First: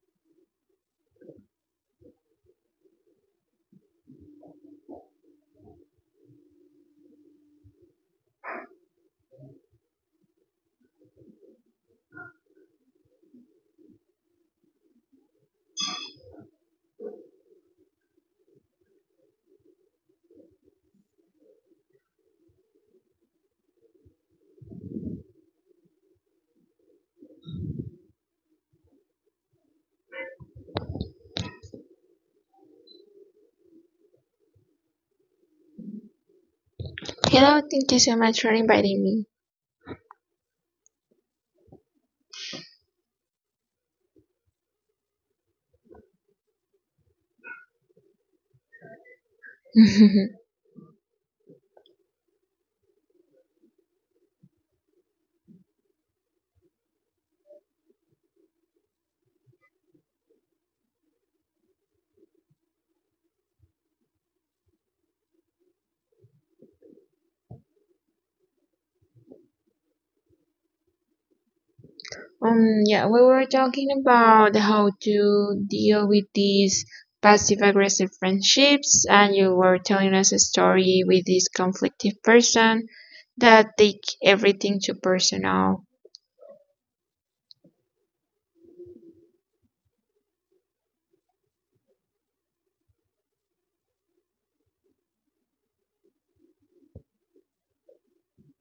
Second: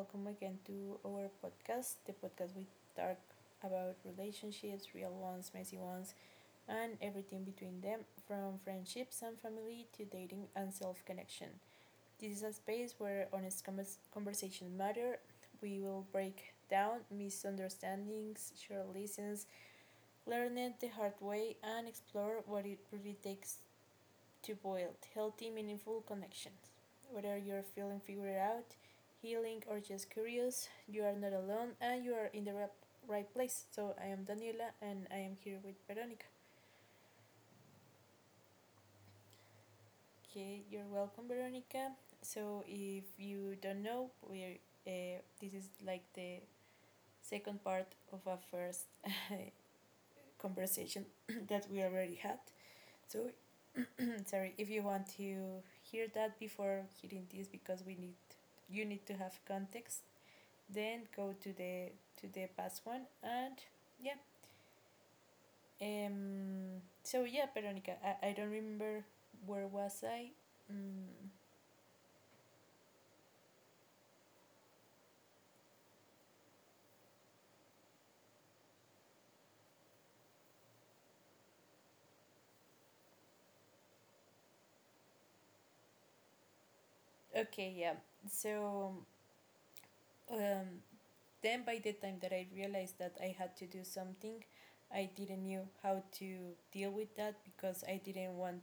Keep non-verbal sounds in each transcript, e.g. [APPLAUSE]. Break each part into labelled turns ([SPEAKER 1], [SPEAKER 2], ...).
[SPEAKER 1] welcome again to our podcast, the podcast we talk about relationships, real ones, messy ones, and everything between them, from friendships and family to dating and self connection. This is a space where honest conversations matter. We will break down misunderstandings, share lessons, learn it the hard way, and explore what it really takes to build healthy, meaningful connections. Whether you're feeling figured out, healing, or just curious, you are not alone and you are in the right place. So, I am Daniela and I am here with Veronica.
[SPEAKER 2] Hello, thank you so much for inviting me.
[SPEAKER 1] Okay, you're welcome, Veronica. So, if you don't know, this is like the second part of our first [LAUGHS]
[SPEAKER 2] [LAUGHS]
[SPEAKER 1] conversation [CLEARS THROAT] that we already had. So, [CLEARS THROAT] sorry, if you want to hear that before hearing this because we need you need to have context, then go to the past one and yeah. So yeah, Veronica, I don't remember where was I? Mm,
[SPEAKER 2] Yeah, we were talking about how to deal with these passive aggressive friendships, and you were telling us a story with this conflictive person that take everything too personal.
[SPEAKER 1] okay, yeah. So um then by the time that I realized that I had to do something, I didn't knew how to deal with that because I didn't want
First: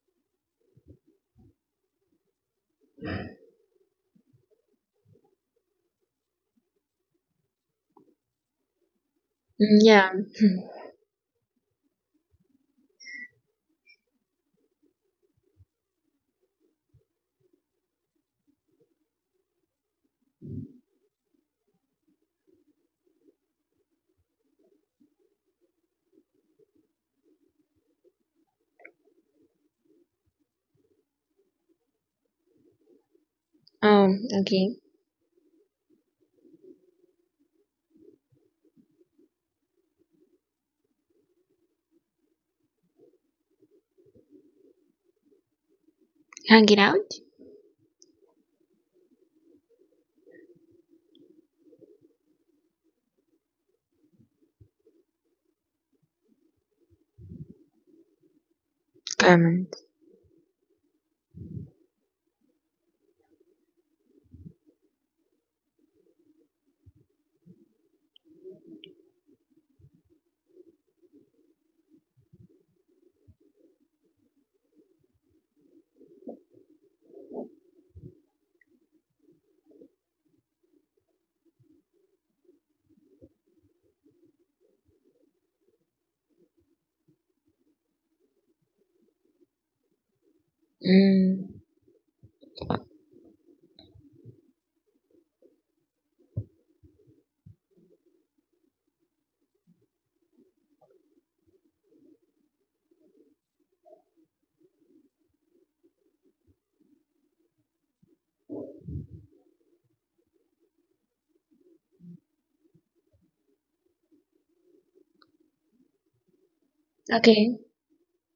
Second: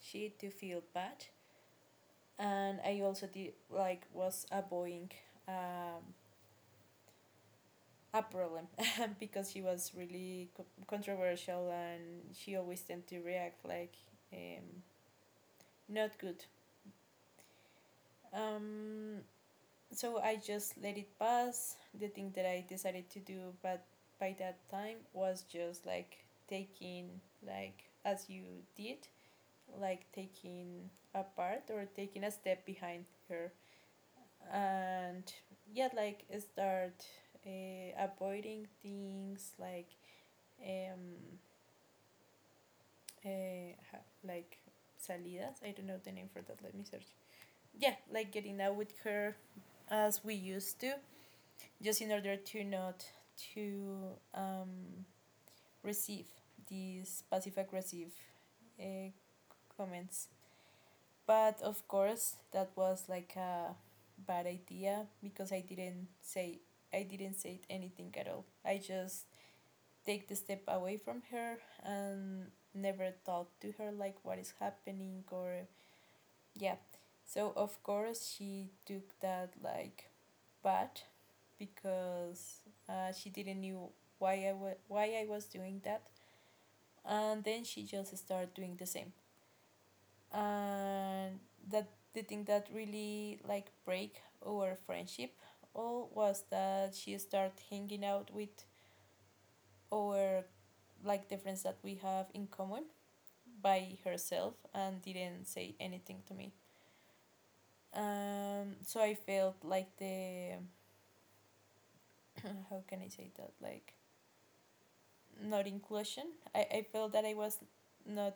[SPEAKER 1] she to feel bad and I also did like was avoiding um, a problem [LAUGHS] because she was
[SPEAKER 2] Yeah.
[SPEAKER 1] really controversial and she always tend to react like um, not good. Um, so I just let it pass. The thing that I decided to do, but by that time was just like taking like as you did, like taking a part or taking a step behind her
[SPEAKER 2] Oh, okay.
[SPEAKER 1] and yeah like start avoiding things like um like salidas, I don't know the name for that,
[SPEAKER 2] Hang
[SPEAKER 1] let
[SPEAKER 2] it
[SPEAKER 1] me search.
[SPEAKER 2] out.
[SPEAKER 1] Yeah, like getting out with her as we used to, just in order to not to receive these passive aggressive uh,
[SPEAKER 2] Comment.
[SPEAKER 1] comments. But of course, that was like a bad idea because I didn't say anything at all. I just take the step away from her and never talk to her like what is happening or yeah. So of course she took that like bad because she didn't knew why why I was doing that and then she just started doing the same. And
[SPEAKER 2] Mm,
[SPEAKER 1] that the thing that really like break our friendship all was that she started hanging out with our, like the friends that we have in common, by herself and didn't say anything to me. So I felt like the [CLEARS THROAT] how can I say that, like not inclusion. I felt that I
[SPEAKER 2] okay.
[SPEAKER 1] was not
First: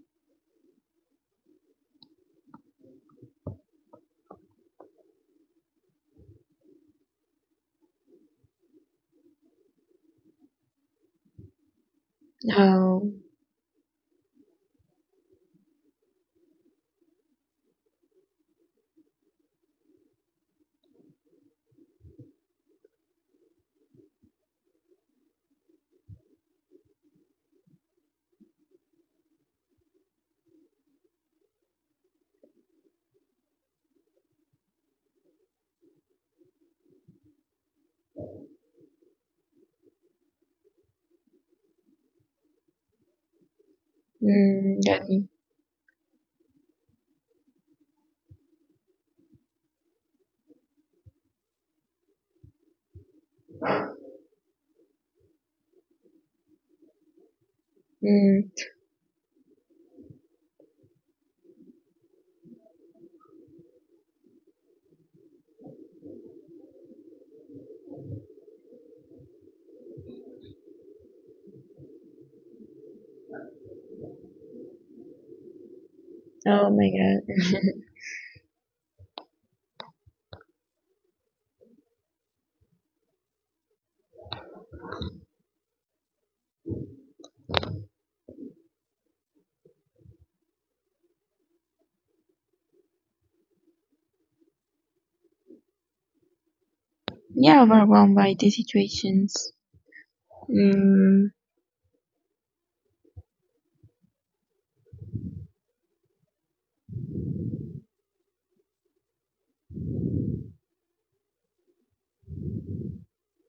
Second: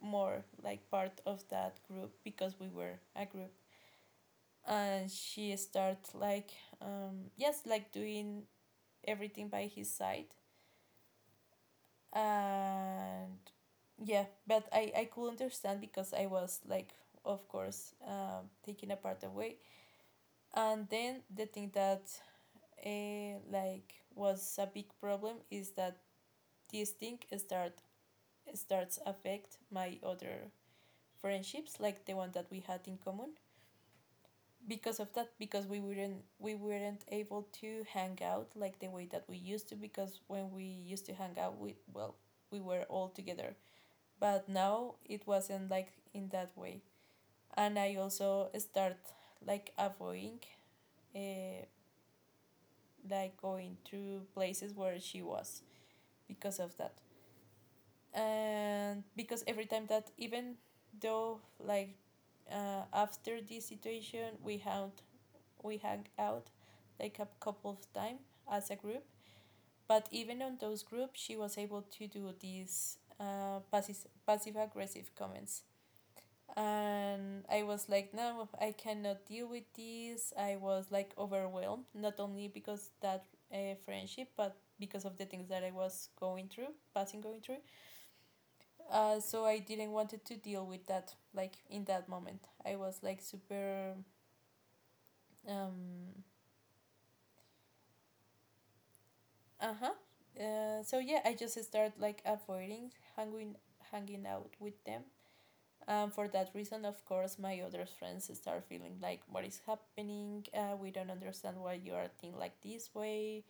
[SPEAKER 1] more like part of that group because we were a group, and she starts like yes like doing everything by his side.
[SPEAKER 2] Oh.
[SPEAKER 1] And yeah, but I could understand because I was like, of course, taking apart away. And then the thing that like was a big problem is that this thing starts affect my other friendships, like the one that we had in common, because of that, because we weren't able to hang out like the way that we used to, because when we used to hang out, we were all together, but now
[SPEAKER 2] Got
[SPEAKER 1] it
[SPEAKER 2] me.
[SPEAKER 1] wasn't like in that way. And I also start like avoiding uh, like going to places where she was because of that.
[SPEAKER 2] Mm,
[SPEAKER 1] And because every time that even though like, after this situation we had, we hung out like a couple of times as a group. But even on those groups, she was able to do these passive aggressive comments.
[SPEAKER 2] oh my
[SPEAKER 1] And
[SPEAKER 2] god.
[SPEAKER 1] I was like, no, I cannot deal with this. I was like overwhelmed, not only because that friendship, but because of the things that I was going through, passing going through. So I didn't wanted to deal with that. Like in that moment, I was like super um
[SPEAKER 2] [LAUGHS] Yeah, overwhelmed by the situations.
[SPEAKER 1] uh-huh. So yeah,
[SPEAKER 2] Mm.
[SPEAKER 1] I just start like avoiding hanging out with them. For that reason, of course, my other friends start feeling like, what is happening? We don't understand why you are thinking like this way.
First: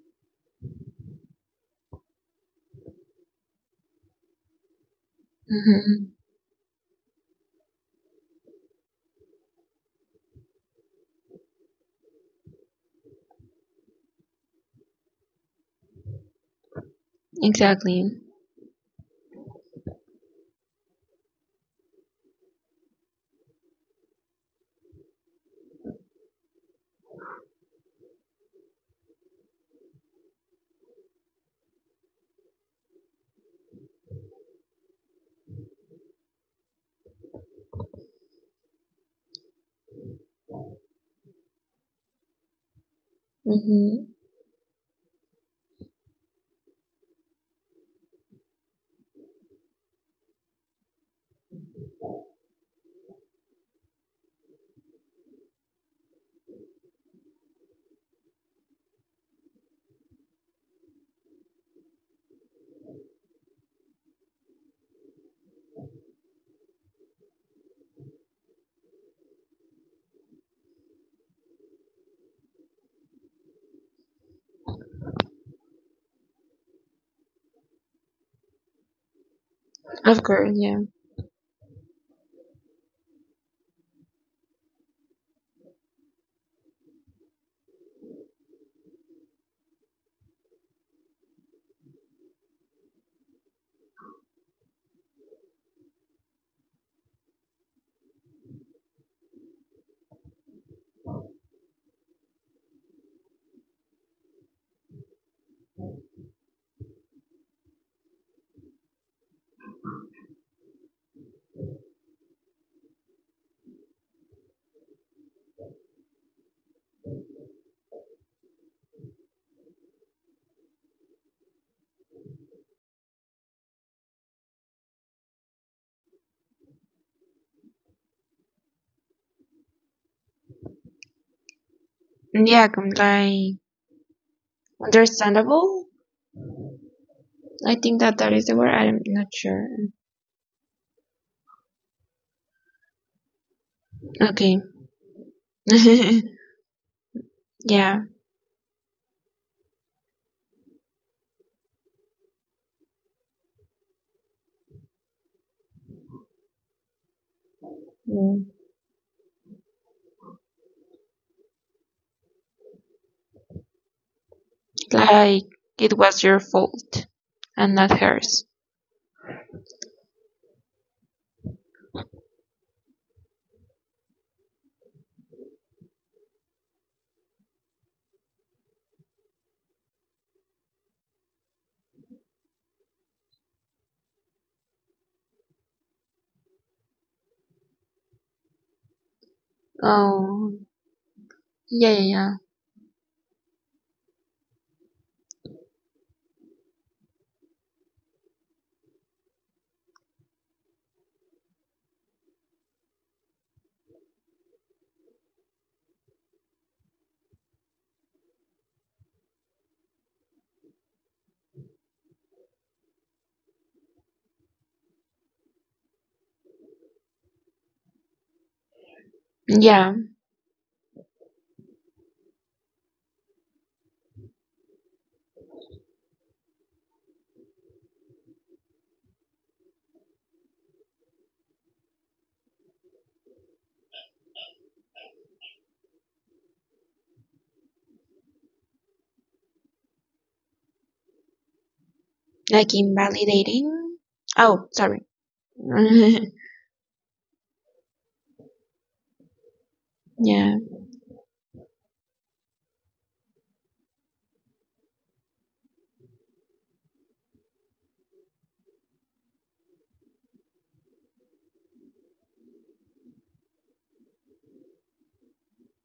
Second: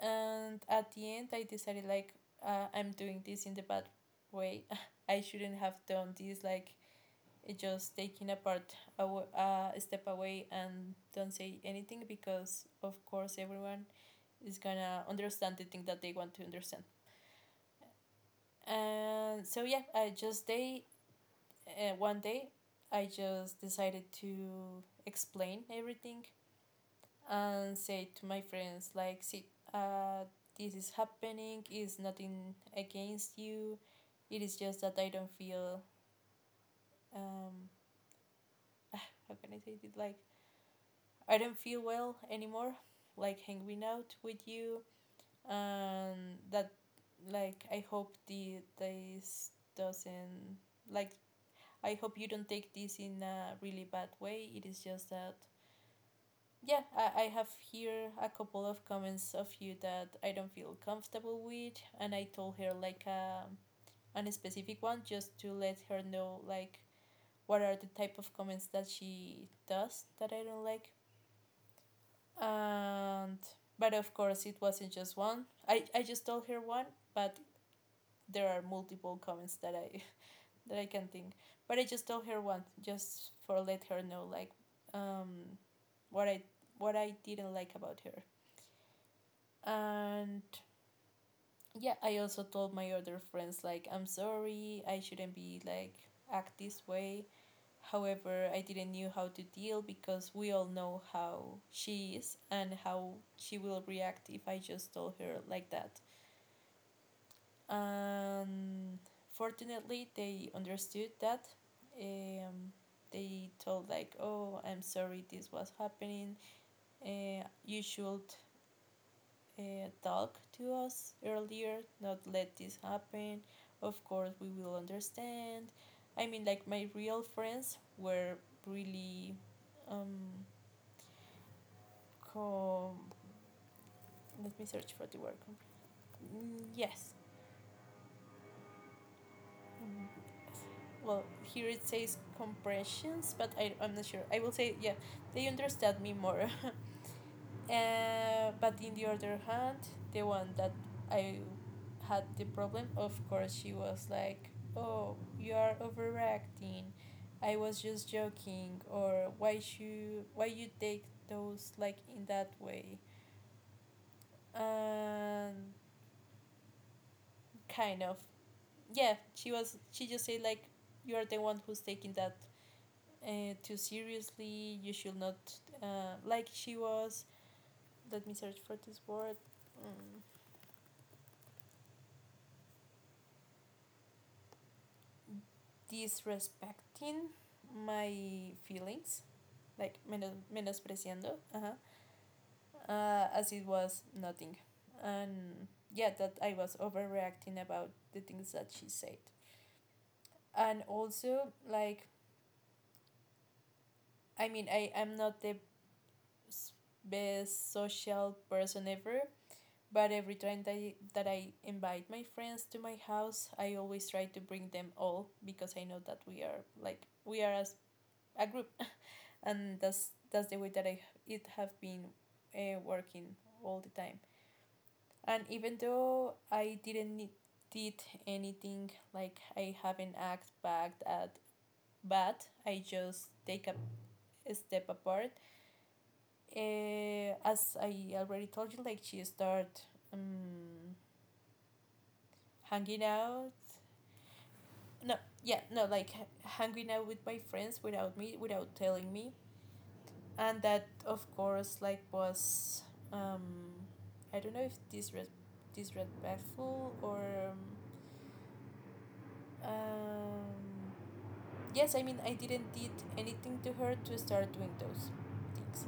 [SPEAKER 1] And at the end, I decided like, I'm doing this in the bad way. [LAUGHS] I shouldn't have
[SPEAKER 2] Mm-hmm.
[SPEAKER 1] done this. Like, it just taking apart a step away and don't say anything because, of course, everyone is gonna understand the thing that they want to understand.
[SPEAKER 2] Exactly.
[SPEAKER 1] And so yeah, I just day one day I just decided to explain everything and say to my friends like, see, uh, this is happening. It's nothing against you. It is just that I don't feel um [SIGHS] how can I say it, like I don't feel well anymore. Like hanging out
[SPEAKER 2] Mm-hmm.
[SPEAKER 1] with you and that, like I hope the this doesn't, like I hope you don't take this in a really bad way. It is just that, yeah, I have here a couple of comments of you that I don't feel comfortable with, and I told her like a specific one just to let her know like what are the type of comments that she does that I don't like. And but of course it wasn't just one. I just told her one, but there are multiple comments
[SPEAKER 2] Of course,
[SPEAKER 1] that
[SPEAKER 2] yeah.
[SPEAKER 1] I can think. But I just told her once, just for let her know like um what I, what I didn't like about her. And yeah, I also told my other friends like I'm sorry, I shouldn't be like act this way. However, I didn't knew how to deal because we all know how she is and how she will react if I just told her like that. And fortunately they understood that. um, they told like, oh, I'm sorry this was happening, you should talk to us earlier, not let this happen, of course we will understand. I mean, like my real friends were really um
[SPEAKER 2] Yeah,
[SPEAKER 1] com-
[SPEAKER 2] like
[SPEAKER 1] let me search for the word.
[SPEAKER 2] understandable.
[SPEAKER 1] Mm, yes.
[SPEAKER 2] I think that that is the word. I'm not sure.
[SPEAKER 1] Mm-hmm. Well here it says compressions but I'm not sure, I will
[SPEAKER 2] Okay.
[SPEAKER 1] say yeah, they understand me
[SPEAKER 2] [LAUGHS]
[SPEAKER 1] more. [LAUGHS]
[SPEAKER 2] Yeah.
[SPEAKER 1] Uh, but in the other hand, the one that I had the problem, of course she was like, oh, you are overreacting, I was just
[SPEAKER 2] Mm.
[SPEAKER 1] joking, or why you take those like in that way.
[SPEAKER 2] Like
[SPEAKER 1] And
[SPEAKER 2] it was your fault and not
[SPEAKER 1] kind of,
[SPEAKER 2] hers.
[SPEAKER 1] yeah, she just said like, you are the one who's taking that too seriously. You should not, like she was. Let me search for this word. Mm, disrespecting my feelings, like menos
[SPEAKER 2] Oh.
[SPEAKER 1] menospreciando. Uh-huh.
[SPEAKER 2] Yeah, yeah, yeah.
[SPEAKER 1] As it was nothing, and yeah, that I was overreacting about the things that she said, and also like I mean I am not the best social person ever, but every time that I invite my friends to my house, I always try to bring them all because I know that we are like we are as a group, and
[SPEAKER 2] Yeah.
[SPEAKER 1] that's the way that I it have been working all the time. And even though I didn't need, did anything, like I haven't act back at bad, I just take a step apart. As I already told you, like she start um,
[SPEAKER 2] Like
[SPEAKER 1] hanging out,
[SPEAKER 2] invalidating. Oh, sorry.
[SPEAKER 1] no, yeah, no, like
[SPEAKER 2] [LAUGHS]
[SPEAKER 1] hanging out with my friends without me, without telling me.
[SPEAKER 2] Yeah.
[SPEAKER 1] And that of course like was um I don't know if disrespectful or um yes, I mean I didn't did anything to her to start doing those things.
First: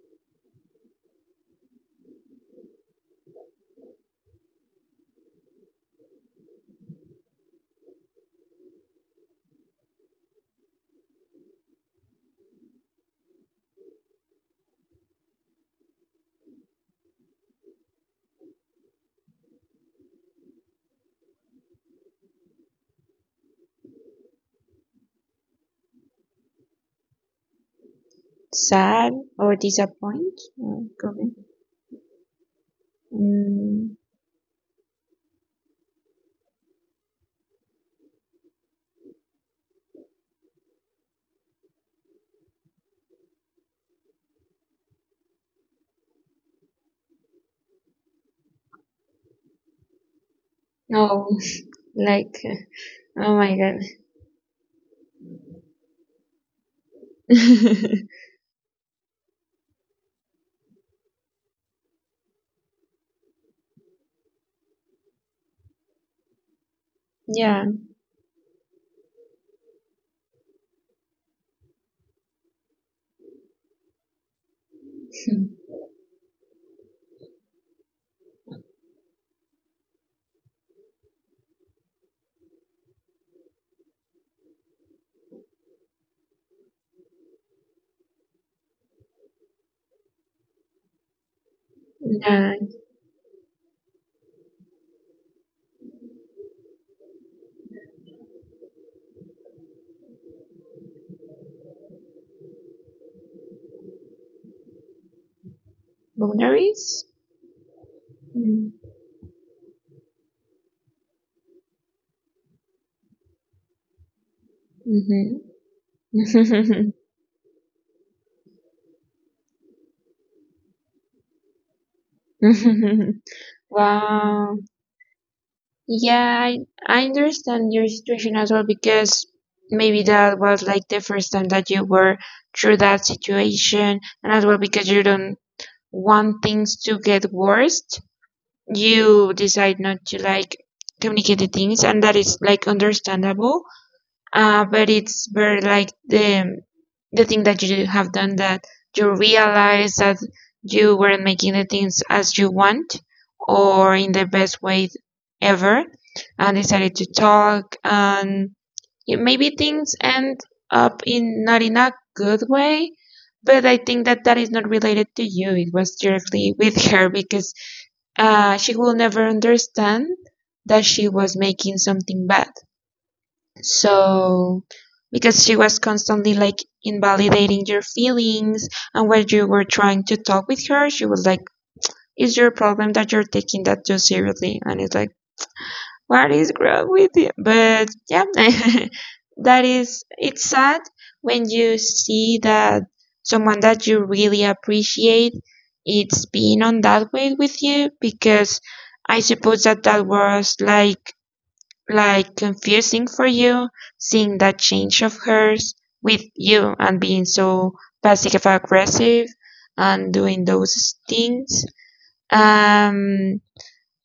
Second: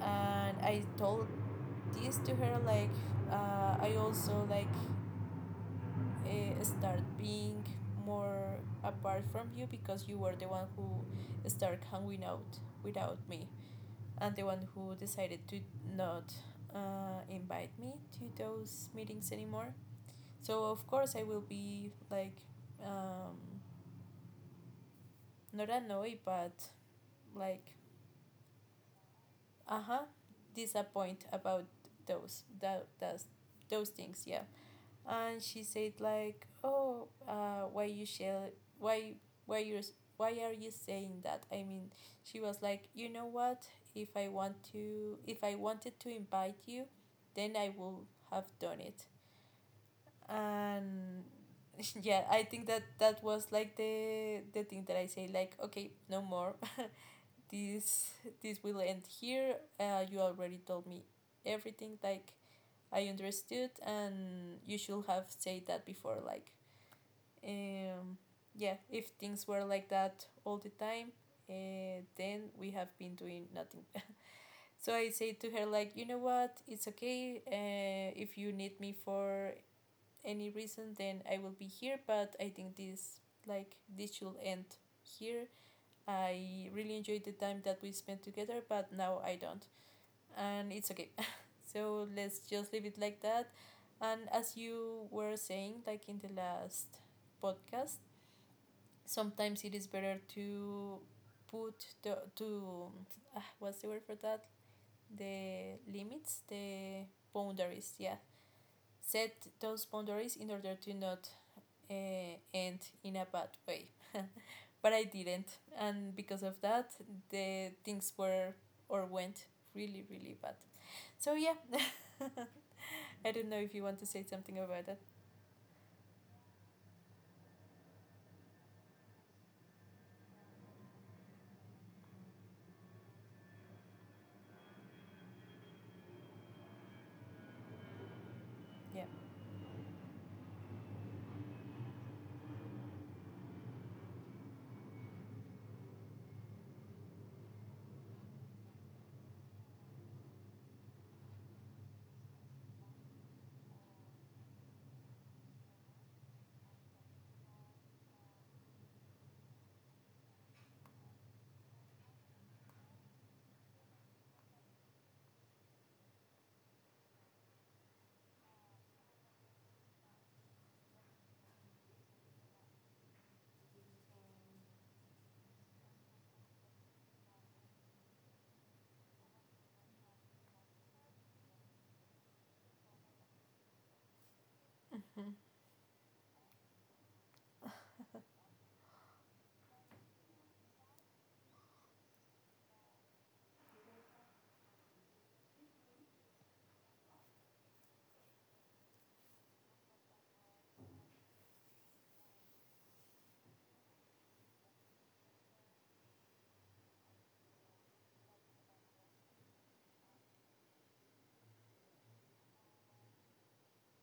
[SPEAKER 1] And I told this to her like, I also like, start being more apart from you because you were the one who started hanging out without me, and the one who decided to not, invite me to those meetings anymore. So of course I will be like um, not annoyed but like,
[SPEAKER 2] Sad or
[SPEAKER 1] uh huh
[SPEAKER 2] disappoint. Could
[SPEAKER 1] disappointed
[SPEAKER 2] be.
[SPEAKER 1] about those that that's, those
[SPEAKER 2] Mm.
[SPEAKER 1] things, yeah. And she said like, oh, why you shall why why you why are you saying that, I mean, she was like, you know what, if I wanted to invite you, then I will have done it. And
[SPEAKER 2] No. [LAUGHS]
[SPEAKER 1] [LAUGHS] yeah,
[SPEAKER 2] Like.
[SPEAKER 1] I think that that
[SPEAKER 2] Oh
[SPEAKER 1] was
[SPEAKER 2] my
[SPEAKER 1] like
[SPEAKER 2] god.
[SPEAKER 1] the thing that I say, like, okay, no more. [LAUGHS]
[SPEAKER 2] [LAUGHS] Yeah.
[SPEAKER 1] this this will end here. Uh, you already told me everything, like I understood, and you should have said that before. Like, um, yeah, if things were like that all the time, then we have been doing nothing. So I say to her, like, you know what, it's okay. If you need me for any reason, then I will be here. But I think this, like, this should end here. I really enjoyed the time that we spent together, but now I don't. And it's okay. So let's
[SPEAKER 2] Yeah.
[SPEAKER 1] just leave it like that. And as you were saying, like in the last podcast, sometimes it is better to put what's the word for that? The limits,
[SPEAKER 2] Boundaries?
[SPEAKER 1] the boundaries. Yeah,
[SPEAKER 2] Mm.
[SPEAKER 1] set those boundaries in order to not end in a bad way. But I didn't, and because of
[SPEAKER 2] Mm-hmm.
[SPEAKER 1] that, the things were or went really, really bad. So yeah. [LAUGHS] I don't know
[SPEAKER 2] [LAUGHS]
[SPEAKER 1] if you want to say
[SPEAKER 2] Wow.
[SPEAKER 1] something about that.
[SPEAKER 2] Yeah, I understand your situation as well because maybe that was like the first time that you were through that situation, and as well because you don't want things to get worse,
[SPEAKER 1] Yeah.
[SPEAKER 2] you decide not to like communicate the things, and that is like understandable. But it's very like the thing that you have done, that you realize that you weren't making the things as you want or in the best way ever, and decided to talk, and maybe things end up in not in a good way. But I think that that is not related to you, it was directly [LAUGHS] with her, because she will never understand that she was making something bad. So, because she was constantly like invalidating your feelings, and when you were trying to talk with her, she was like, "It's your problem that you're taking that too seriously," and it's like, "What is wrong with you?" But yeah, [LAUGHS] that is, it's sad when you see that someone that you really appreciate it's been on that way with you, because I suppose that that was like confusing for you, seeing that change of hers with you and being so passive aggressive and doing those things. um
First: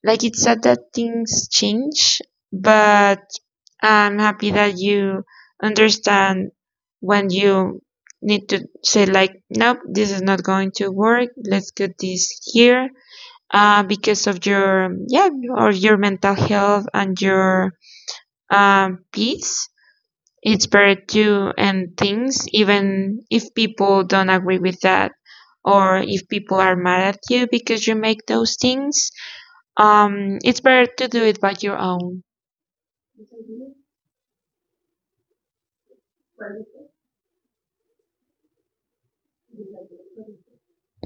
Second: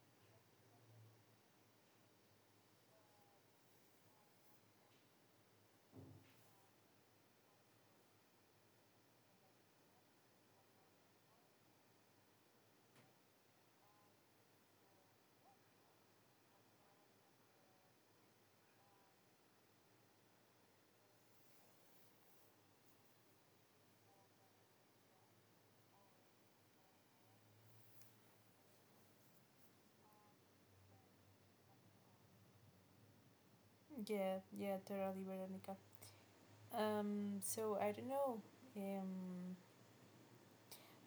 [SPEAKER 2] like it's sad that things change, but I'm happy that you understand when you need to say like, nope, this is not going to work, let's get this here. Because of your, yeah, or your mental health and your peace. It's better to end things, even if people don't agree with that, or if people are mad at you because you make those things. It's better to do it by your own.
[SPEAKER 1] Yeah, yeah, totally, Veronica. So I don't know. Um,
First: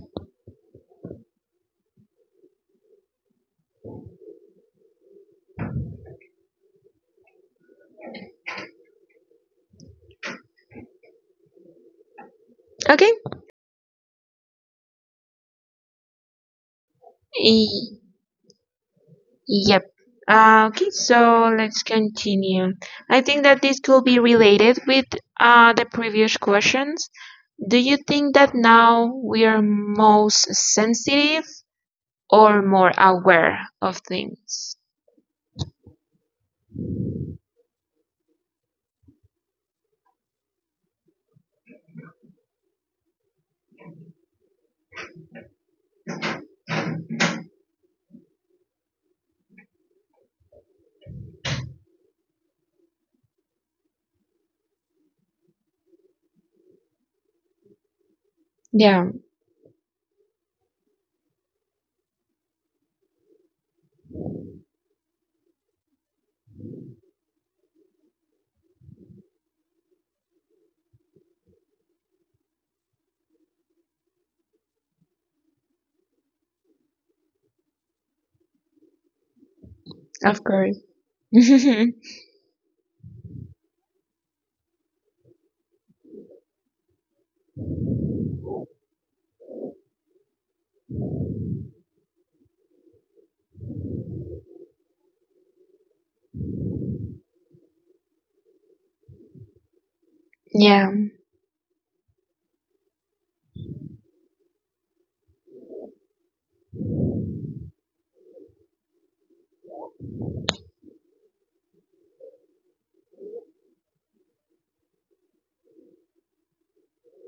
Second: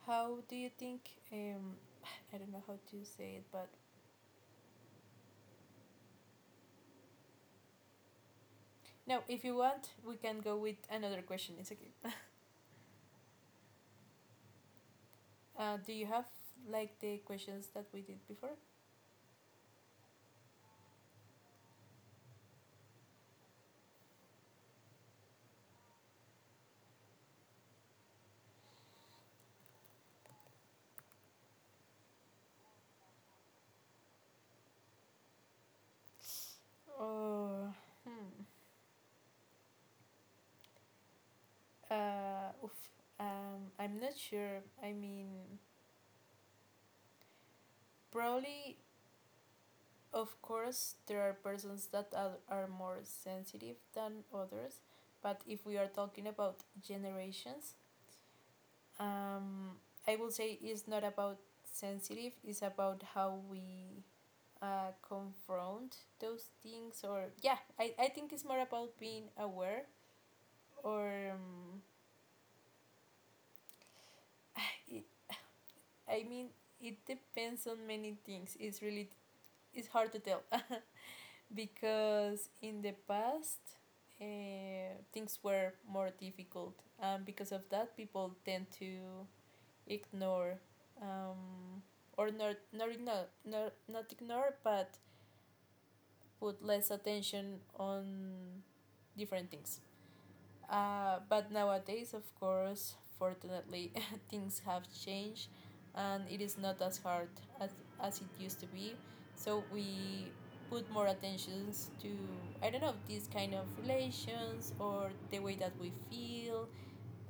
[SPEAKER 1] how do you think? [SIGHS] I don't know how to say it, but no. If you want, we can go with another question. It's okay.
[SPEAKER 2] Okay.
[SPEAKER 1] Do you have like the questions that
[SPEAKER 2] Y-
[SPEAKER 1] we did before?
[SPEAKER 2] yep. Okay, so let's continue. I think that this could be related with the previous questions. Do you think that now we are most sensitive or more aware of things?
[SPEAKER 1] Oh, hmm. Oof. I'm not sure. I mean, probably. Of course, there are persons that are more sensitive than others, but if we are talking about generations,
[SPEAKER 2] Yeah.
[SPEAKER 1] um, I would say it's not about sensitive, it's about how we confront those things, or yeah, I think it's more about being aware, or [LAUGHS] it, I mean, it depends on many things. It's really it's hard to tell.
[SPEAKER 2] Of
[SPEAKER 1] [LAUGHS]
[SPEAKER 2] course. [LAUGHS] Yeah.
[SPEAKER 1] Because in the past things were more difficult and because of that people tend to ignore um, or not not ignore not, not ignore but put less attention on different things, but nowadays, of course, fortunately, [LAUGHS] things have changed and it is not as hard as, as it used to be. So we put more attentions to, I don't know, these kind of relations or the way that we feel,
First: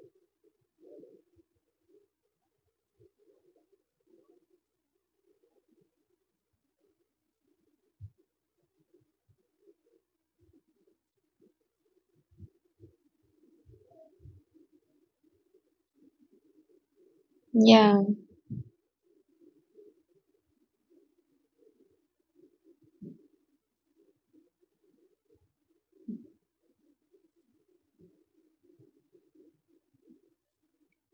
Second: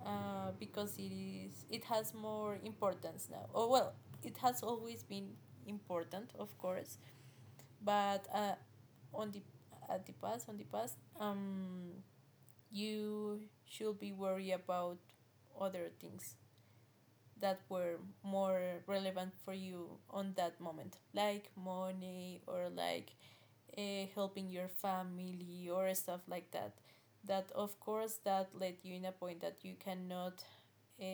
[SPEAKER 1] because it has more importance now. Oh, well, it has always been important, of course, but on the at the past on the past you should be worried about other things that were
[SPEAKER 2] Yeah.
[SPEAKER 1] more relevant for you on that moment, like money or like, helping your family or stuff like that. That of course that led you in a point that you cannot uh,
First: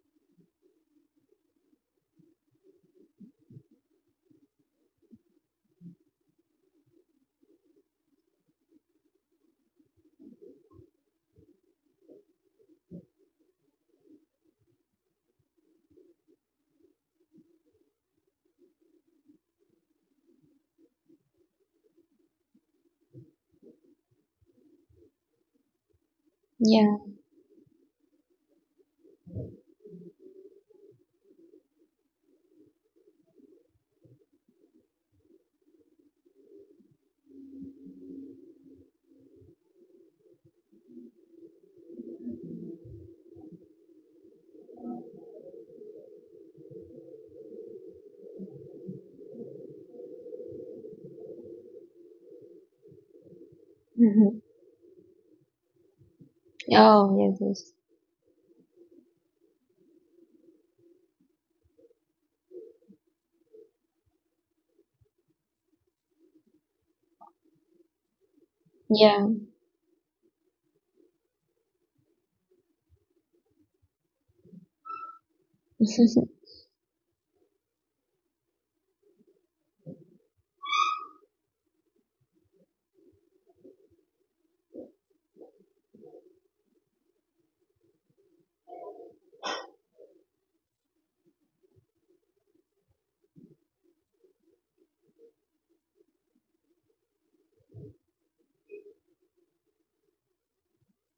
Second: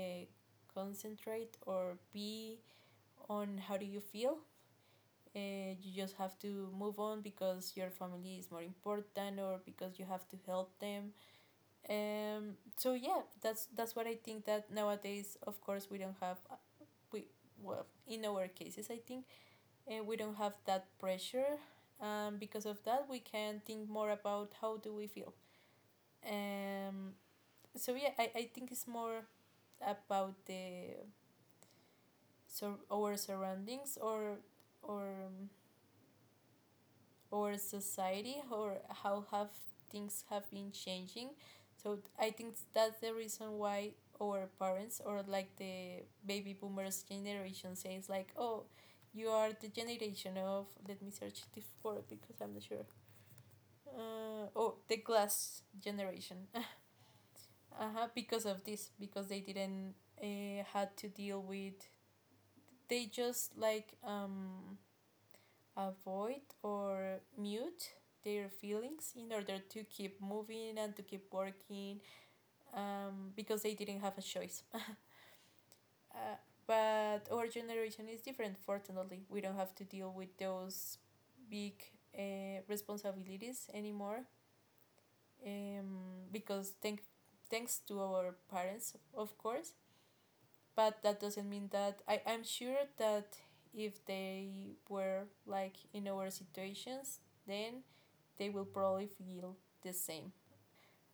[SPEAKER 1] concentrate or be on how do you feel. You just have to move on because your family is more important or because you have to help them. So yeah, that's what I think. That nowadays, of course, we don't have we well, in our cases, I think we don't have that pressure. Because of that, we can think more about how do we feel.
[SPEAKER 2] Yeah.
[SPEAKER 1] Um,
[SPEAKER 2] [LAUGHS]
[SPEAKER 1] so yeah, I think it's more about the so our surroundings or or um, our society or how have things have been changing. So I think that's the reason why our parents or like the baby boomers generation says like, oh, you are the generation of let me search this word because I'm not sure.
[SPEAKER 2] Mhm.
[SPEAKER 1] Oh, the glass generation. [LAUGHS]
[SPEAKER 2] Oh, yes,
[SPEAKER 1] Uh-huh, because of this, because they didn't had to deal with. They just like avoid or mute their
[SPEAKER 2] yes.
[SPEAKER 1] feelings in
[SPEAKER 2] Yeah.
[SPEAKER 1] order to keep moving and to keep working, because they didn't have a choice.
[SPEAKER 2] [LAUGHS]
[SPEAKER 1] Uh, but our generation is different, fortunately. We don't have to deal with those big, responsibilities anymore, um, because thanks to our parents, of course. But that doesn't mean that I'm sure that if they were like in our situations, then they will probably feel the same.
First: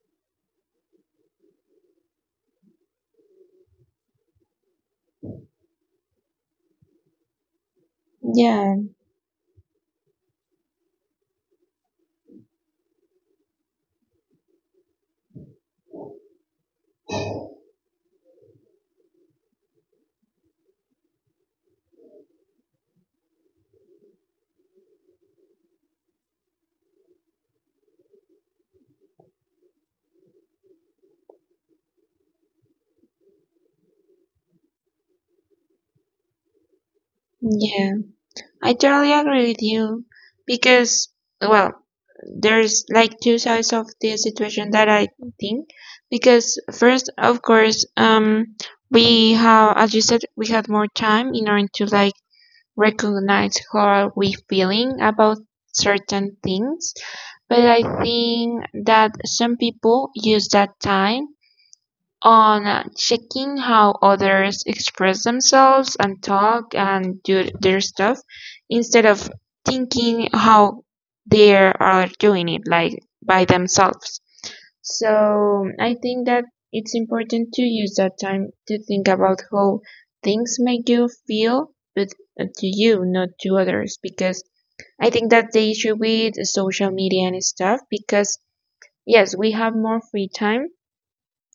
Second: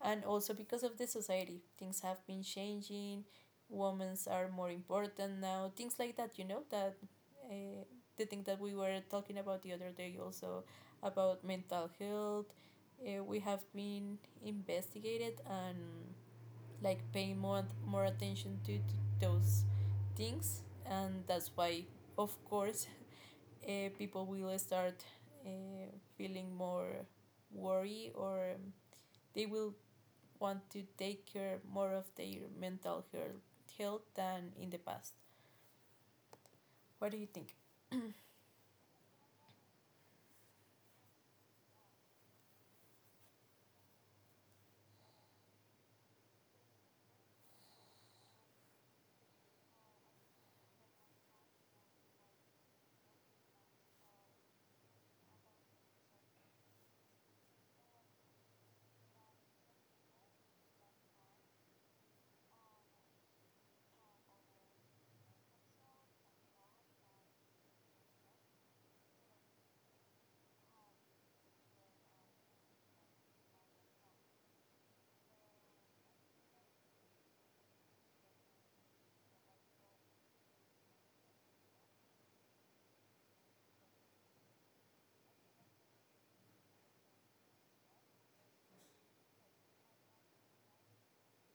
[SPEAKER 1] And also because of the society, things have been changing, women's are more important now, things like that, you know, that uh, the thing that we
[SPEAKER 2] Yeah.
[SPEAKER 1] were talking about the other day also about mental health. We have been investigated and like paying more attention to those things and that's why of course people will start uh, feeling more worry or they will want to take care more of their mental health health than in the past. What do you think?
[SPEAKER 2] Yeah. I totally agree with you because, well, there's like two sides of the situation that I think, because first, of course, we have, as you said, we had more time in order to like recognize how are we feeling about certain things. But I think that some people use that time on checking how others express themselves and talk and do their stuff, instead of thinking how they are doing it, like by themselves. So I think that it's important to use that time to think about how things make you feel, but to you, not to others, because I think that's the issue with social media and stuff, because yes, we have more free time,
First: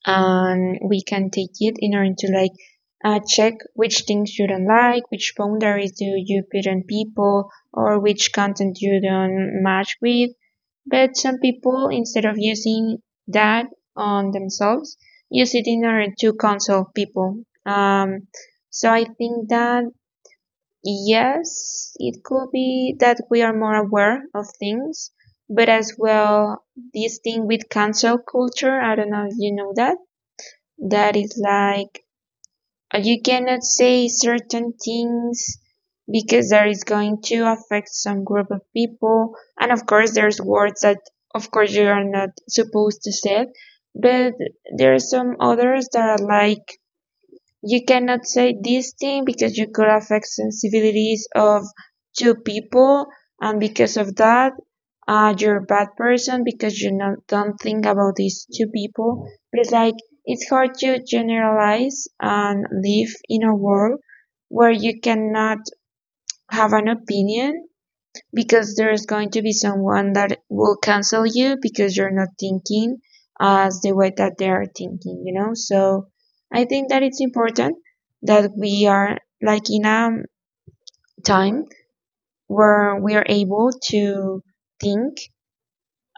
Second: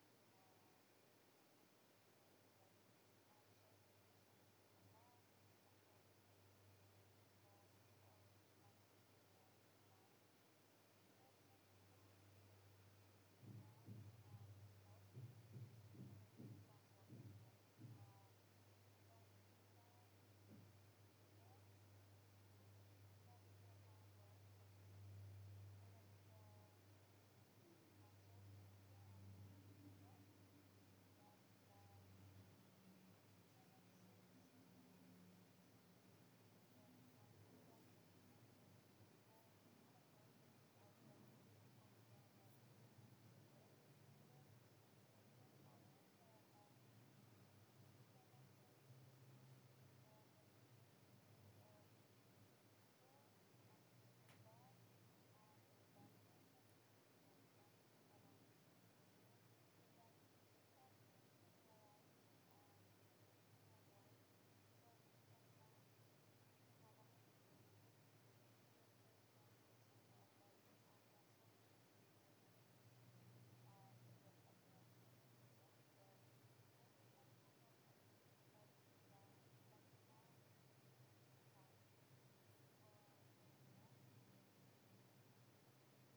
[SPEAKER 2] and we can take it in order to like check which things you don't like, which boundaries do you put on people, or which content you don't match with. But some people, instead of using that on themselves, use it in order to console people. So I think that, yes, it could be that we are more aware of things, but as well, this thing with cancel culture, I don't know if you know that, that is like you cannot say certain things because that is going to affect some group of people. And of course, there's words that, of course, you are not supposed to say, but there are some others that are like, you cannot say this thing because you could affect sensibilities of two people, and because of that, you're a bad person because you not, don't think about these two people. But it's like, it's hard to generalize and live in a world where you cannot have an opinion, because there's going to be someone that will cancel you because you're not thinking as the way that they are thinking, you know? So I think that it's important that we are like in a time where we are able to think,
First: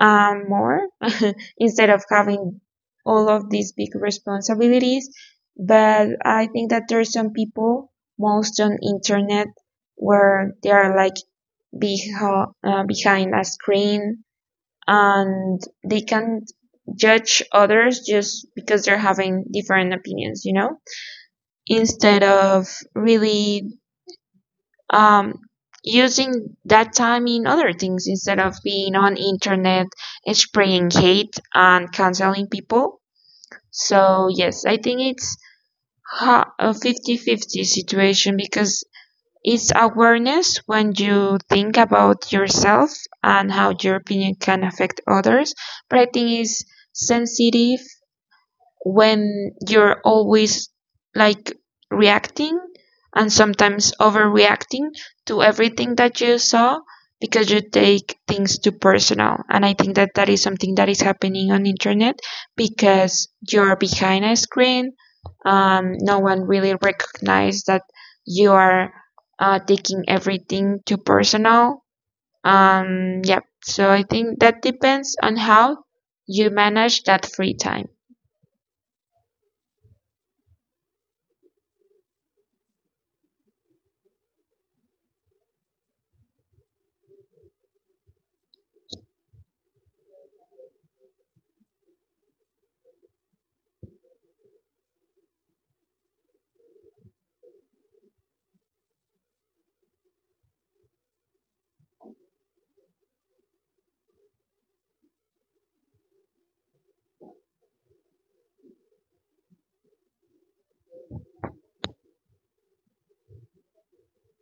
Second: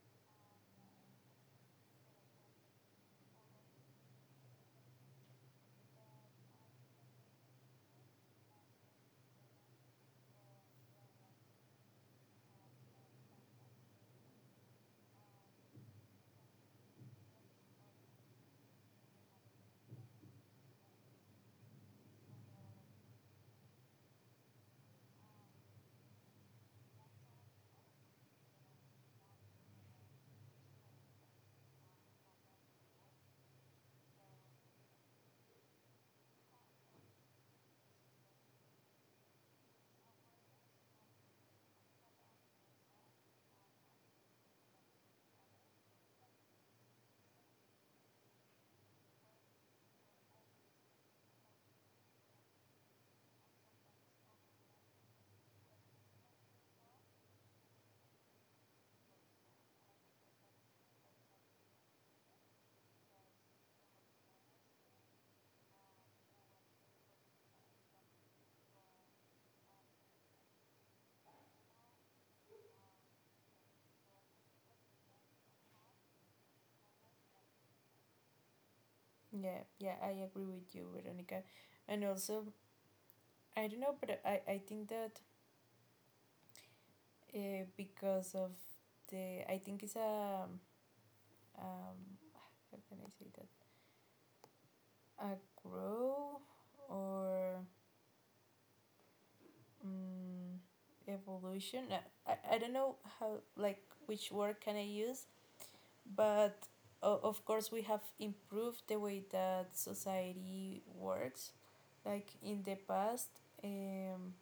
[SPEAKER 2] more, [LAUGHS] instead of having all of these big responsibilities. But I think that there are some people, most on internet, where they are like behind a screen, and they can't judge others just because they're having different opinions, you know? Instead of really um, using that time in other things, instead of being on internet spraying hate and canceling people. So yes, I think it's a 50-50 situation, because it's awareness when you think about yourself and how your opinion can affect others, but I think it's sensitive when you're always like reacting and sometimes overreacting to everything that you saw, because you take things too personal, and I think that that is something that is happening on the internet, because you're behind a screen. No one really recognizes that you are taking everything too personal. Yeah, so I think that depends on how you manage that free time.
[SPEAKER 1] Yeah, yeah, I agree with you, Veronica. And also, I don't know, but I think that because of the, I think it's a, how can I say that? A grow or mm, evolution, I don't know how like which word can I use, but o of course we have improved the way that society works, like in the past, um,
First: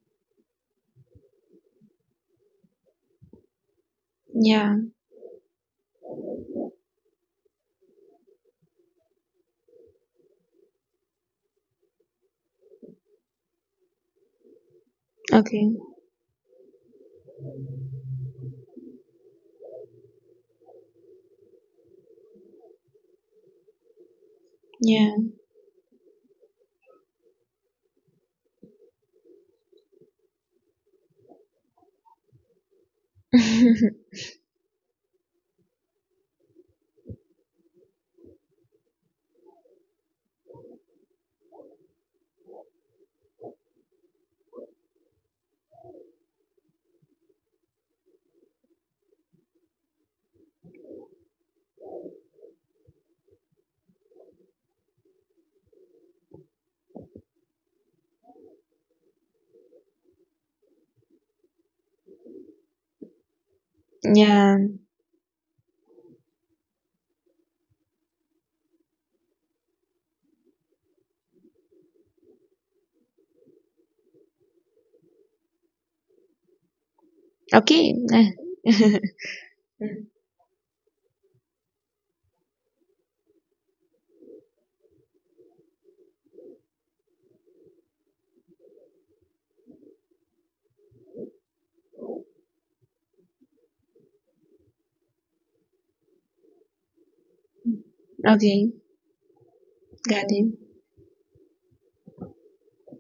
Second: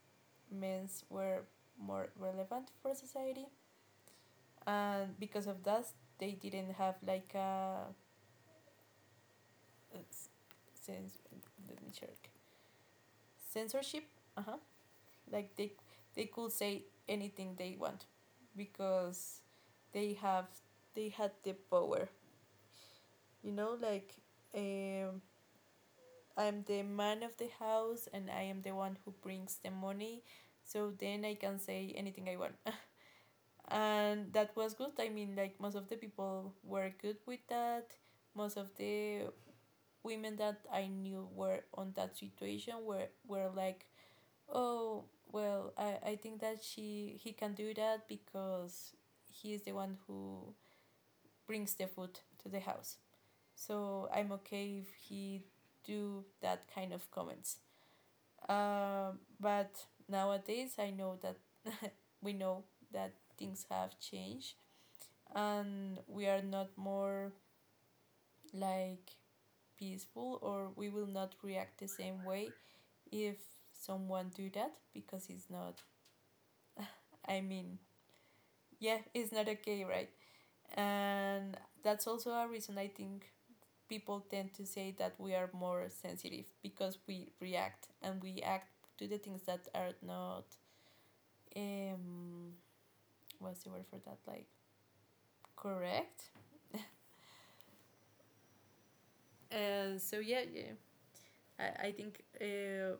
[SPEAKER 1] men's were more relevant for society
[SPEAKER 2] Yeah.
[SPEAKER 1] and because of that they didn't have like a s- cens- let me check, censorship. Uh-huh, like they
[SPEAKER 2] Okay,
[SPEAKER 1] they could say anything they want because they have they had the power, you know, like,
[SPEAKER 2] yeah.
[SPEAKER 1] um, I'm the man of the house and I am the one who brings the money, so then I can say anything I want. [LAUGHS]
[SPEAKER 2] [LAUGHS]
[SPEAKER 1] And that was good. I mean, like, most of the people were good with that. Most of the women that I knew were on that situation, were like, oh, well, I think that she he can do that because he is the one who brings the food to the house. So I'm okay if he do that kind of comments. But nowadays I know that [LAUGHS] we know that things have changed
[SPEAKER 2] Yeah.
[SPEAKER 1] and we are not more like peaceful or we will not react the same way if someone do that because it's not, I mean,
[SPEAKER 2] Okay.
[SPEAKER 1] yeah,
[SPEAKER 2] [LAUGHS]
[SPEAKER 1] it's not okay, right? And that's also a reason I think people tend to say that we are more sensitive because we react and we act to the things that are not, um what's the word for that, like, correct?
[SPEAKER 2] Okay,
[SPEAKER 1] So
[SPEAKER 2] got
[SPEAKER 1] yeah,
[SPEAKER 2] it.
[SPEAKER 1] yeah, I think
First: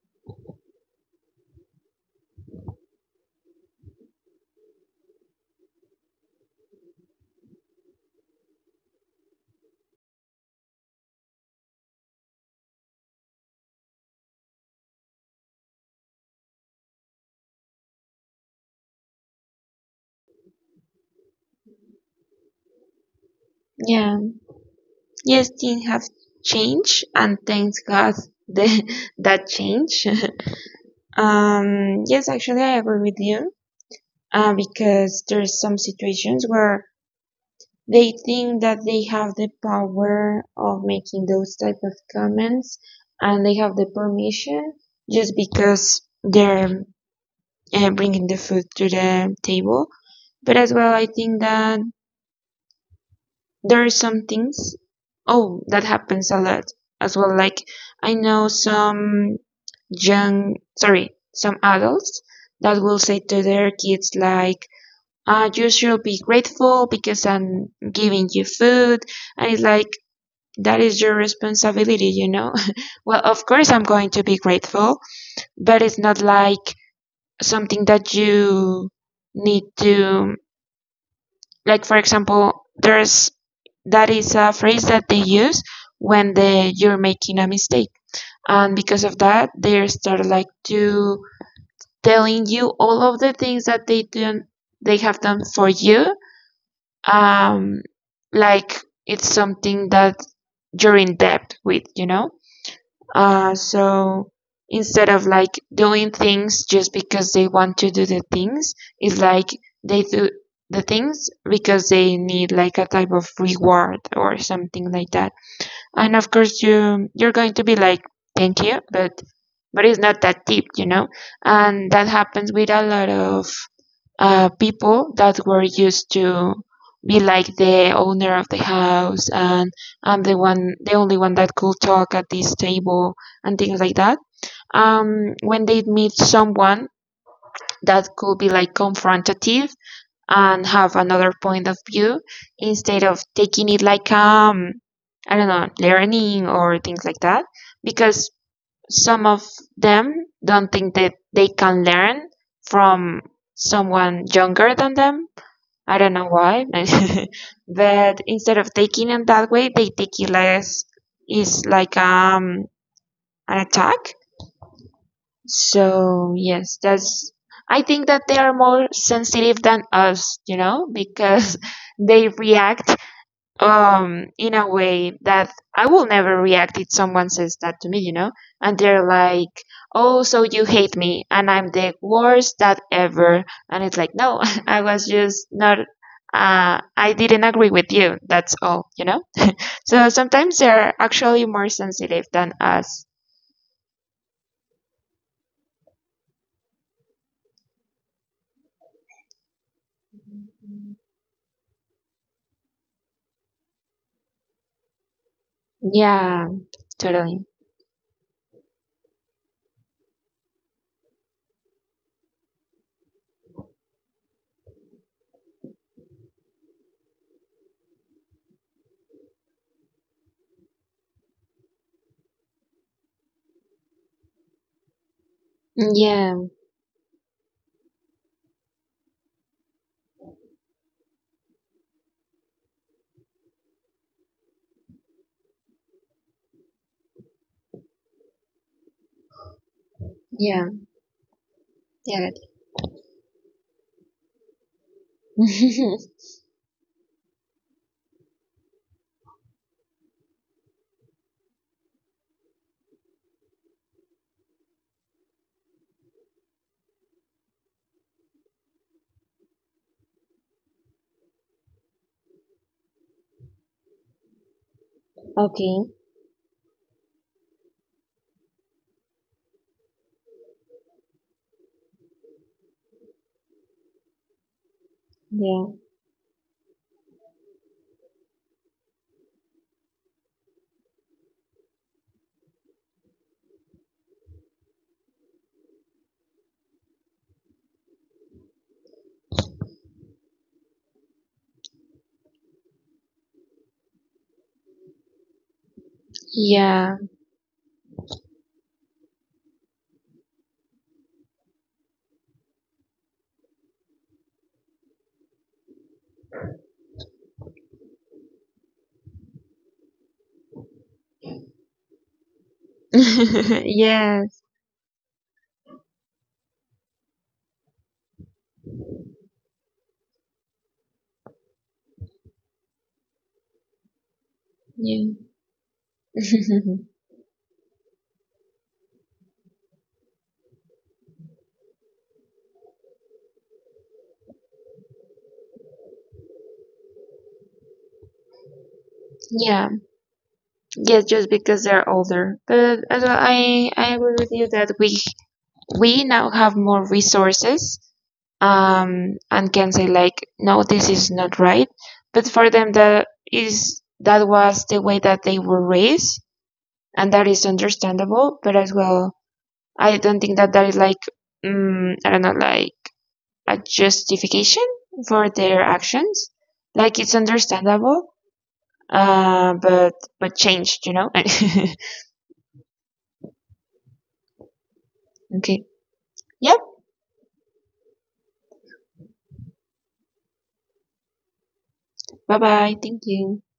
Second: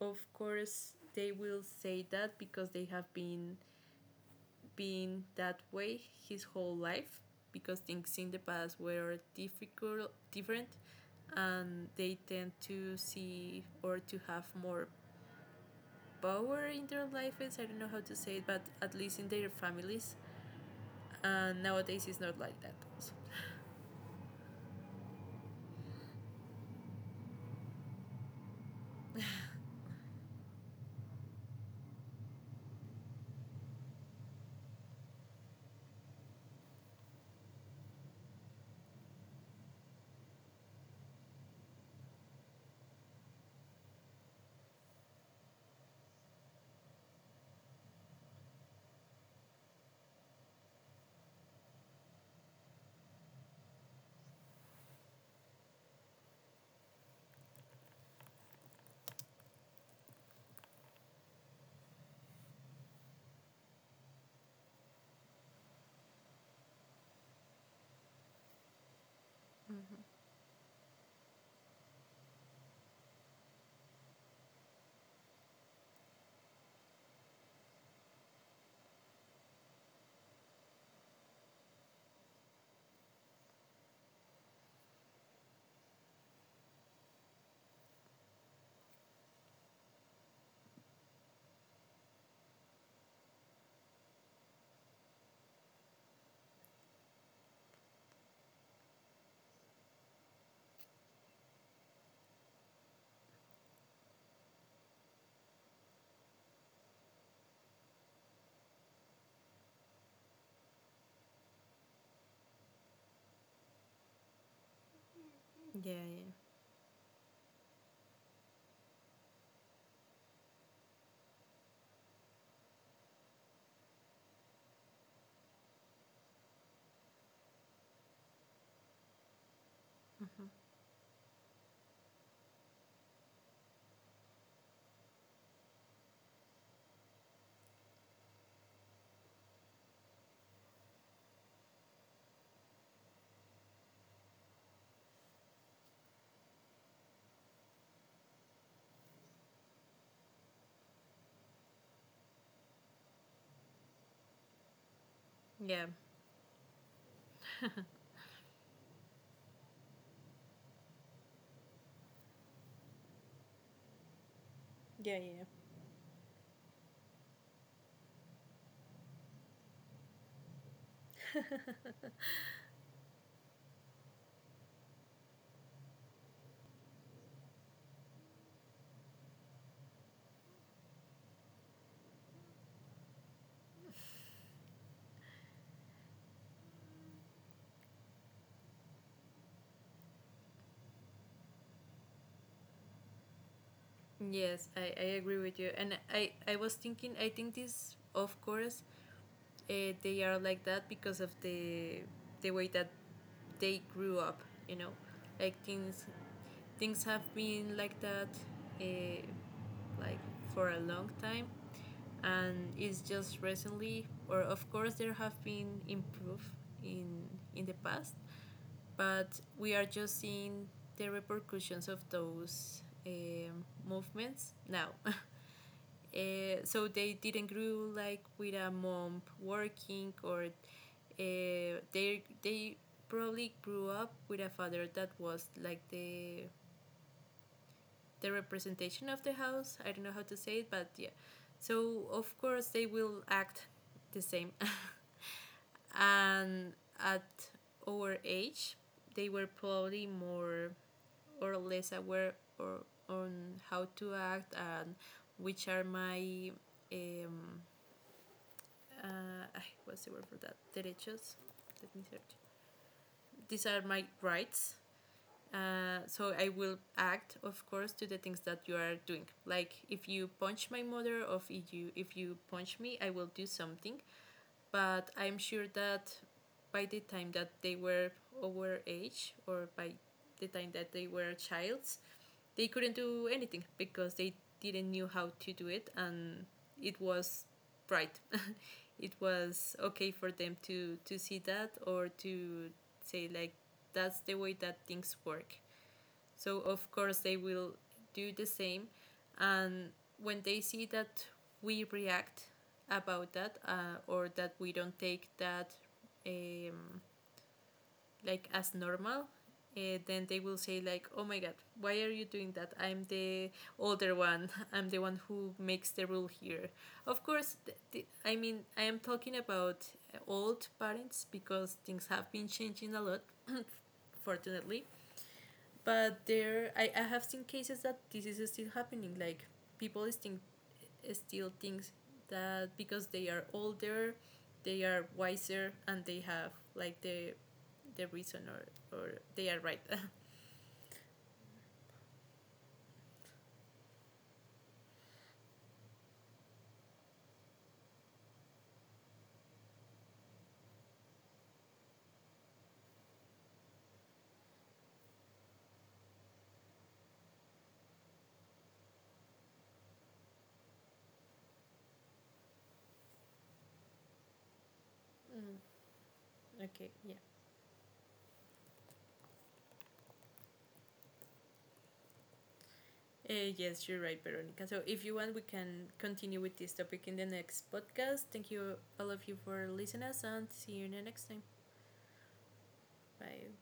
[SPEAKER 1] of course they will say that because they have been that way his whole life, because things in the past were difficult, different, and they tend to see or to have more power in their lives. I don't know how to say it, but at least in their families. And nowadays, it's not like that. Also.
[SPEAKER 2] Yeah. Yes, things have changed, and thanks God the, [LAUGHS] that change. [LAUGHS] Yes, actually I agree with you. Because there's some situations where they think that they have the power of making those type of comments, and they have the permission just because they're bringing the food to the table. But as well, I think that there are some things, oh, that happens a lot as well. Like, I know some young, sorry, some adults that will say to their kids, like, you should be grateful because I'm giving you food. And it's like,
[SPEAKER 1] Mm-hmm.
[SPEAKER 2] that is your responsibility, you know? [LAUGHS] Well, of course, I'm going to be grateful, but it's not like something that you need to. Like for example, there's that is a phrase that they use when the you're making a mistake. And because of that, they start like to telling you all of the things that they have done for you. Um like it's something that you're in debt with, you know? So instead of like doing things just because they want to do the things, it's like they do the things because they need like a type of reward or something like that. And
[SPEAKER 1] Yeah,
[SPEAKER 2] of course, you're going to be like, thank you, but it's not that deep, you know. And that happens with a lot of people that were used to be like the owner of the house, and I'm the only one that could talk at this table, and things like that. When they meet someone that could be like confrontative and have another point of view, instead of taking it like I don't know, learning or things like that, because some of them don't think that they can learn from someone younger than them.
[SPEAKER 1] yeah,
[SPEAKER 2] I don't know why, [LAUGHS] but instead of taking it that way, they take it less. It's like an attack.
[SPEAKER 1] yeah, Yeah, yeah.
[SPEAKER 2] So yes, that's. I think that they are more sensitive than us, you know, because [LAUGHS] they react in a way that I will never react if someone says that to me, you know? And they're like, "Oh, so you hate me and I'm the worst that ever." And it's like, "No, [LAUGHS] I was just not I didn't agree with you. That's all, you know?" So sometimes they're actually more sensitive than us.
[SPEAKER 1] Yes, I agree with you. And I was thinking, I think this, of course, they are like that because of the way that they grew up, you know, like
[SPEAKER 2] Yeah,
[SPEAKER 1] things have
[SPEAKER 2] totally.
[SPEAKER 1] been like that, uh, like, for a long time, and it's just recently. Or of course there have been improve in in the past, but we are just seeing the repercussions of those movements now. [LAUGHS]
[SPEAKER 2] Yeah,
[SPEAKER 1] So they didn't grow like with a mom working, or they probably grew up with a father that was like the representation of the house. I don't know how to say
[SPEAKER 2] yeah,
[SPEAKER 1] it, but yeah. So
[SPEAKER 2] yeah.
[SPEAKER 1] of course they will act the same. [LAUGHS]
[SPEAKER 2] [LAUGHS]
[SPEAKER 1] And at our age they were probably more or less aware or on how to act and which are my um, uh, what's the word for that? Derechos. Let me search. These are my rights.
[SPEAKER 2] Okay.
[SPEAKER 1] So I will act, of course, to the things that you are doing. Like if you punch my mother, or if you punch me, I will do something. But I'm sure
[SPEAKER 2] Yeah.
[SPEAKER 1] that by the time that they were over age, or by the time that they were childs, they couldn't do anything because they didn't knew how to do it, and it was right, it was okay for them to see that or to say like that's the way that things work. So of
[SPEAKER 2] Yeah.
[SPEAKER 1] course they will do the same, and when they see that we react about that, or that we don't take that um, like as normal, then they will say like, oh my god, why are you doing that? I'm the
[SPEAKER 2] [LAUGHS]
[SPEAKER 1] older
[SPEAKER 2] Yes.
[SPEAKER 1] one. [LAUGHS] I'm the one who makes the rule here. Of course I mean, I am talking about old parents because things have been changing a lot, fortunately.
[SPEAKER 2] Yeah.
[SPEAKER 1] But there
[SPEAKER 2] [LAUGHS]
[SPEAKER 1] I have seen cases that this is still happening. Like, people think, still think that because they are older they are wiser and they have like the reason, or they are
[SPEAKER 2] Yeah.
[SPEAKER 1] right. [LAUGHS]
[SPEAKER 2] Yes, just because they're older. But as well, I agree with you that we now have more resources, and can say like, no, this is not right. But for them, that is that was the way that they were raised, and that is understandable. But as well, I don't think that that is like, I don't know, like a justification for
[SPEAKER 1] Mm,
[SPEAKER 2] their actions.
[SPEAKER 1] okay,
[SPEAKER 2] Like
[SPEAKER 1] yeah.
[SPEAKER 2] it's understandable, but changed, you know. [LAUGHS]
[SPEAKER 1] Yes, you're right, Veronica. So if you want, we
[SPEAKER 2] Okay.
[SPEAKER 1] can continue with
[SPEAKER 2] Yeah,
[SPEAKER 1] this topic in the next podcast. Thank you, all of you, for listening us, and see you in the next time.
[SPEAKER 2] bye bye. Thank you.
[SPEAKER 1] Bye.